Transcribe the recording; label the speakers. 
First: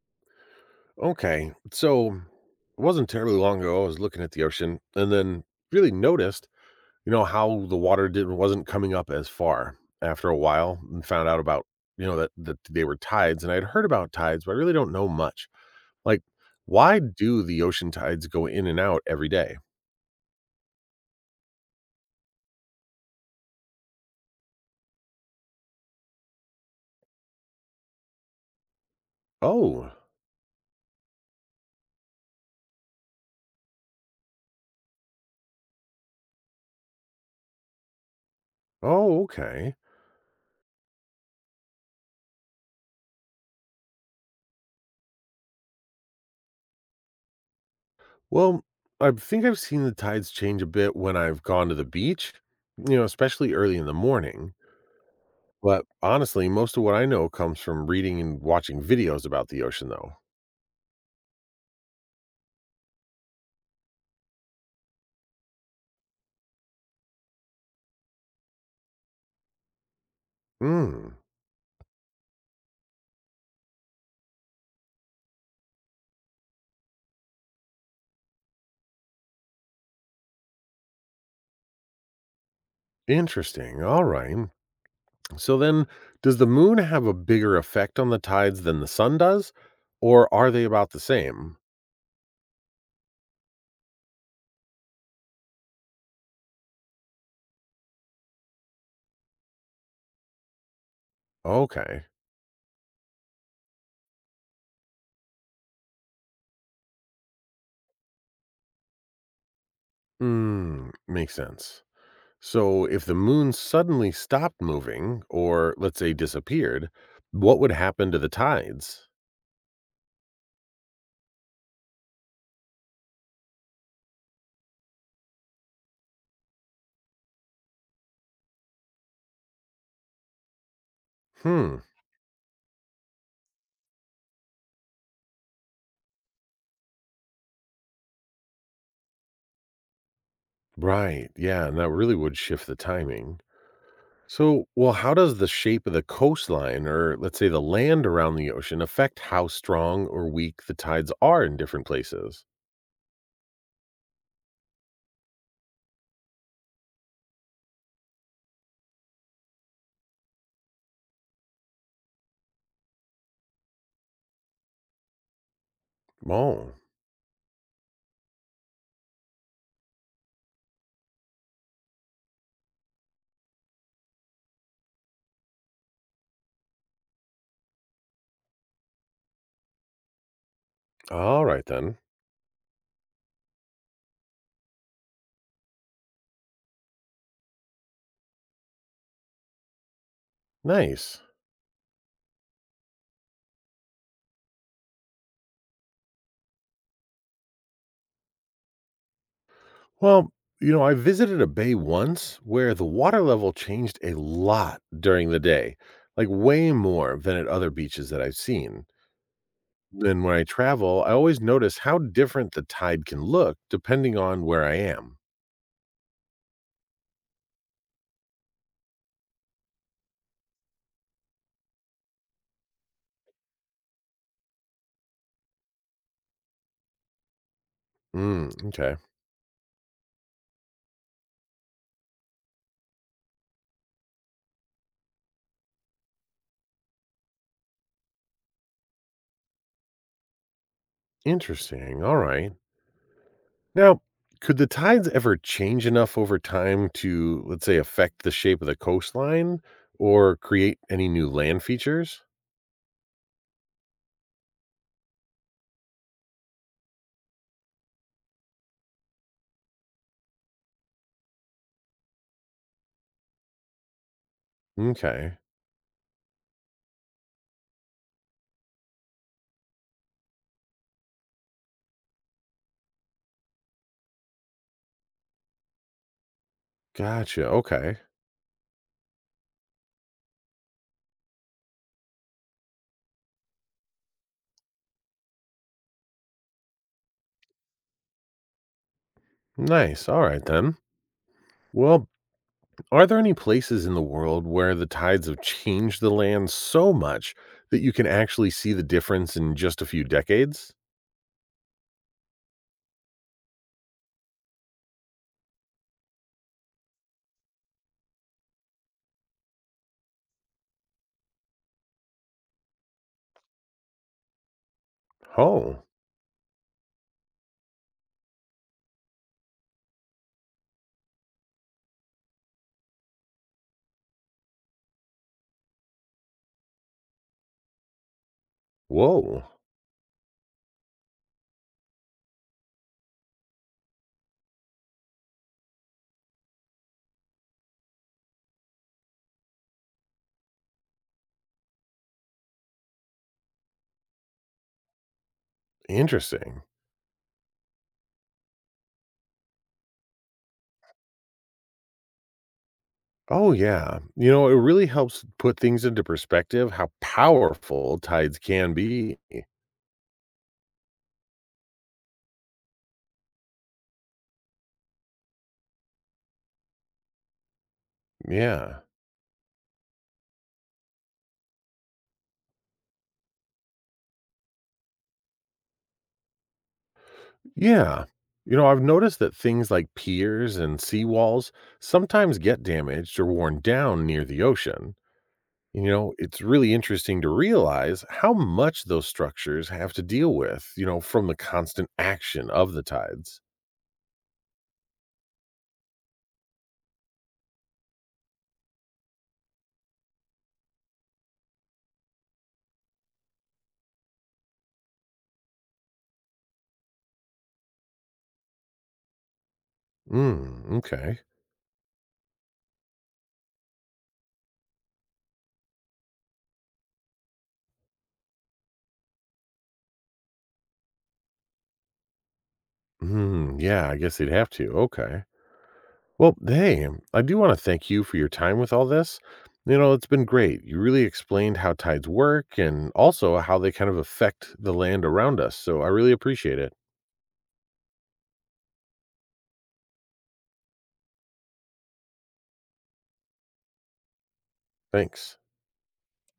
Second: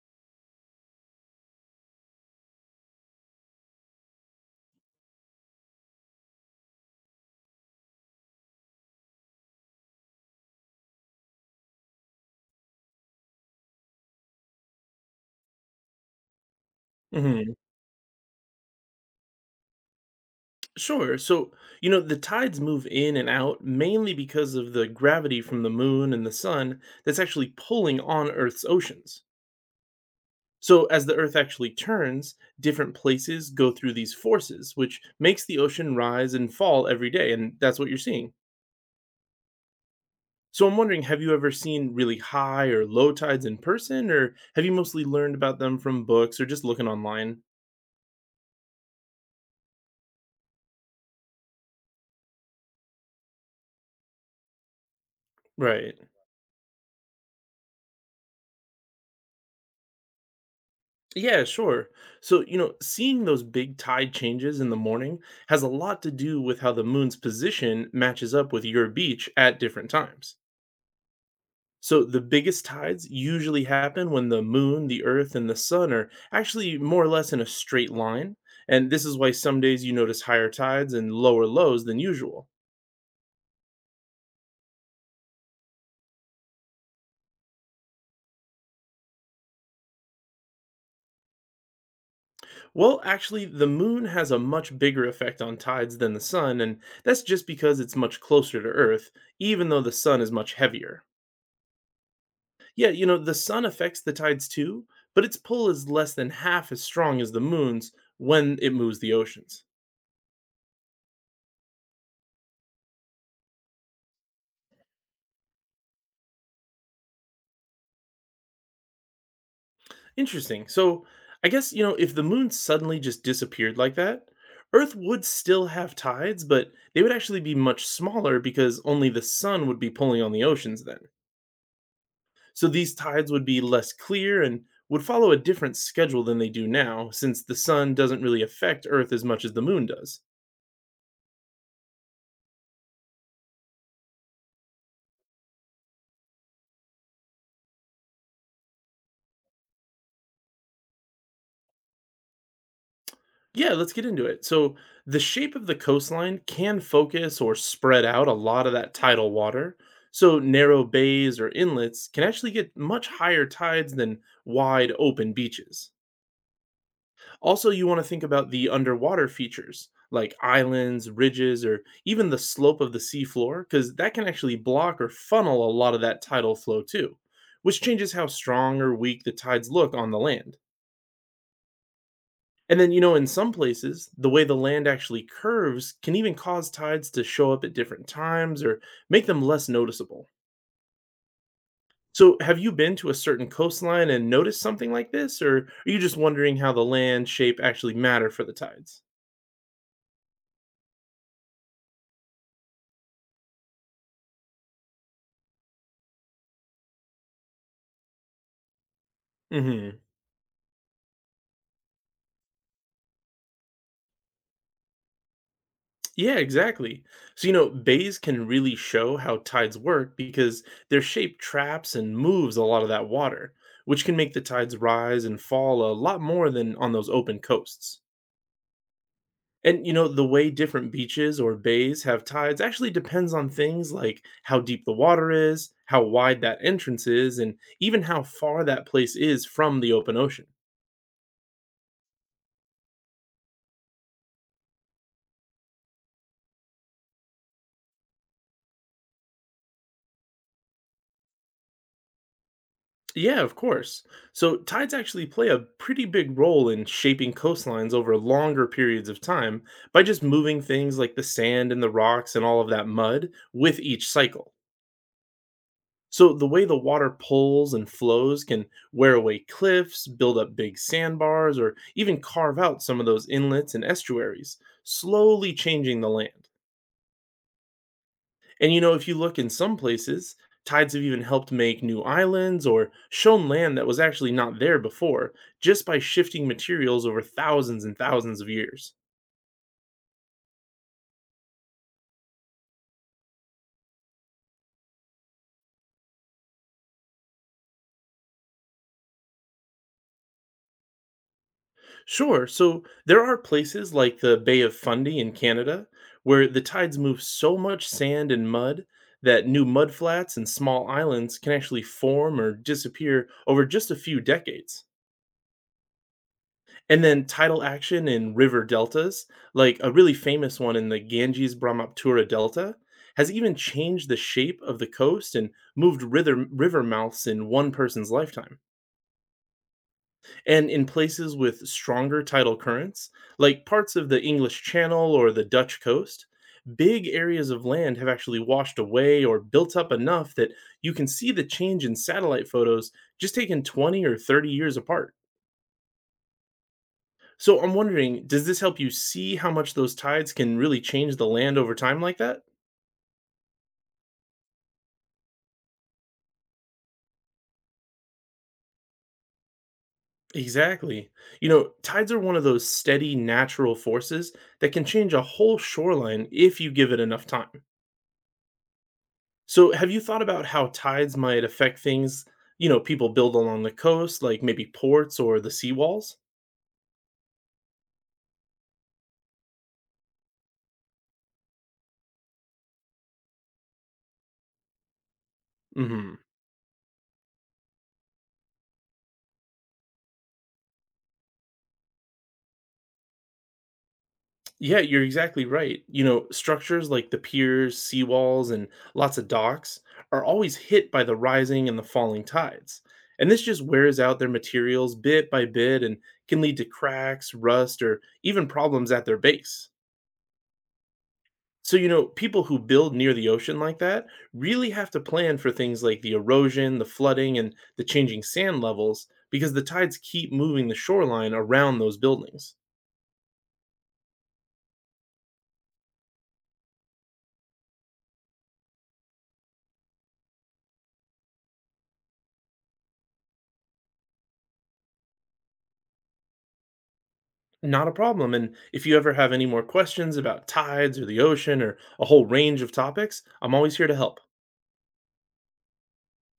Speaker 1: Okay. So it wasn't terribly long ago. I was looking at the ocean and then really noticed, you know, how the water didn't wasn't coming up as far after a while and found out about, that, they were tides. And I'd heard about tides, but I really don't know much. Like, why do
Speaker 2: Mhm.
Speaker 1: the ocean tides go in and out every day?
Speaker 2: Sure. So, the tides move in and out mainly because of the gravity from the moon and the sun that's actually pulling on Earth's oceans.
Speaker 1: Oh,
Speaker 2: So, as the Earth actually turns, different places go through these forces, which makes the ocean rise and fall every day. And that's what you're seeing.
Speaker 1: oh, okay.
Speaker 2: So, I'm wondering, have you ever seen really high or low tides in person, or have you mostly learned about them from books or just looking online?
Speaker 1: Well, I think I've seen the tides change a bit when I've gone to the beach, especially early in the morning. But,
Speaker 2: Right.
Speaker 1: honestly, most of what I know comes from reading and watching videos about the ocean, though.
Speaker 2: Yeah, sure. So, seeing those big tide changes in the morning has a lot to do with how the moon's position matches up with your beach at different times.
Speaker 1: Mm,
Speaker 2: So, the biggest tides usually happen when the moon, the earth, and the sun are actually more or less in a straight line. And this is why some days you notice higher tides and lower lows than usual.
Speaker 1: interesting. All right. So then, does the moon have a bigger effect on the tides than the sun does, or are they about the same?
Speaker 2: Well, actually, the moon has a much bigger effect on tides than the sun, and that's just because it's much closer to Earth, even though the sun is much heavier.
Speaker 1: Okay.
Speaker 2: Yeah, the sun affects the tides too, but its pull is less than half as strong as the moon's when it moves the oceans.
Speaker 1: Mm, makes sense. So, if the moon suddenly stopped moving, or let's say disappeared, what would happen to the tides?
Speaker 2: Interesting. So, I guess, if the moon suddenly just disappeared like that, Earth would still have tides, but they would actually be much smaller because only the sun would be pulling on the oceans then.
Speaker 1: Hmm.
Speaker 2: So, these tides would be less clear and would follow a different schedule than they do now, since the sun doesn't really affect Earth as much as the moon does.
Speaker 1: Right. Yeah. And that really would shift the timing. So, well, how does the shape of the coastline, or let's say the land around the ocean, affect how strong or weak the tides are in different places?
Speaker 2: Yeah, let's get into it. So, the shape of the coastline can focus or spread out a lot of that tidal water. So, narrow bays or inlets can actually get much higher tides than wide open beaches.
Speaker 1: Oh,
Speaker 2: Also, you want to think about the underwater features like islands, ridges, or even the slope of the seafloor, because that can actually block or funnel a lot of that tidal flow too, which changes how strong or weak the tides look on the land.
Speaker 1: all right then.
Speaker 2: And then, in some places, the way the land actually curves can even cause tides to show up at different times or make them less noticeable.
Speaker 1: Nice.
Speaker 2: So, have you been to a certain coastline and noticed something like this, or are you just wondering how the land shape actually matter for the tides?
Speaker 1: Well, I visited a bay once where the water level changed a lot during the day, like way more than at other beaches that I've seen.
Speaker 2: Hmm.
Speaker 1: And when I travel, I always notice how different the tide can look depending on where I am.
Speaker 2: Yeah, exactly. So, bays can really show how tides work because their shape traps and moves a lot of that water, which can make the tides rise and fall a lot more than on those open coasts.
Speaker 1: Mm, okay.
Speaker 2: And, the way different beaches or bays have tides actually depends on things like how deep the water is, how wide that entrance is, and even how far that place is from the open ocean.
Speaker 1: Interesting. All right. Now, could the tides ever change enough over time to, let's say, affect the shape of the coastline or create any new land features?
Speaker 2: Yeah, of course. So tides actually play a pretty big role in shaping coastlines over longer periods of time by just moving things like the sand and the rocks and all of that mud with each cycle.
Speaker 1: Okay.
Speaker 2: So the way the water pulls and flows can wear away cliffs, build up big sandbars, or even carve out some of those inlets and estuaries, slowly changing the land.
Speaker 1: Gotcha. Okay.
Speaker 2: And if you look in some places, tides have even helped make new islands or shown land that was actually not there before just by shifting materials over thousands and thousands of years.
Speaker 1: Nice. All right, then. Well, are there any places in the world where the tides have changed the land so much that you can actually see the difference in just a few decades?
Speaker 2: Sure. So there are places like the Bay of Fundy in Canada where the tides move so much sand and mud that new mudflats and small islands can actually form or disappear over just a few decades.
Speaker 1: Oh,
Speaker 2: And then tidal action in river deltas, like a really famous one in the Ganges Brahmaputra Delta, has even changed the shape of the coast and moved river mouths in one person's lifetime.
Speaker 1: whoa.
Speaker 2: And in places with stronger tidal currents, like parts of the English Channel or the Dutch coast, big areas of land have actually washed away or built up enough that you can see the change in satellite photos just taken 20 or 30 years apart.
Speaker 1: Interesting.
Speaker 2: So I'm wondering, does this help you see how much those tides can really change the land over time like that?
Speaker 1: Oh, yeah. It really helps put things into perspective how powerful tides can be.
Speaker 2: Exactly. Tides are one of those steady natural forces that can change a whole shoreline if you give it enough time.
Speaker 1: Yeah.
Speaker 2: So, have you thought about how tides might affect things, people build along the coast, like maybe ports or the seawalls?
Speaker 1: Yeah. You know, I've noticed that things like piers and seawalls sometimes get damaged or worn down near the ocean. You know,
Speaker 2: Hmm.
Speaker 1: it's really interesting to realize how much those structures have to deal with, from the constant action of the tides.
Speaker 2: Yeah, you're exactly right. Structures like the piers, seawalls, and lots of docks are always hit by the rising and the falling tides. And this just wears out their materials bit by bit and can lead to cracks, rust, or even problems at their base.
Speaker 1: Mm, okay.
Speaker 2: So, people who build near the ocean like that really have to plan for things like the erosion, the flooding, and the changing sand levels because the tides keep moving the shoreline around those buildings.
Speaker 1: Mm, yeah, I guess they'd have to. Okay. Well, hey, I do want to thank you for your time with all this. You know, it's been great. You really explained how tides work and also how they kind of affect the land around us. So I really appreciate it.
Speaker 2: Not a problem. And if you ever have any more questions about tides or the ocean or a whole range of topics, I'm always here to help.
Speaker 1: Thanks.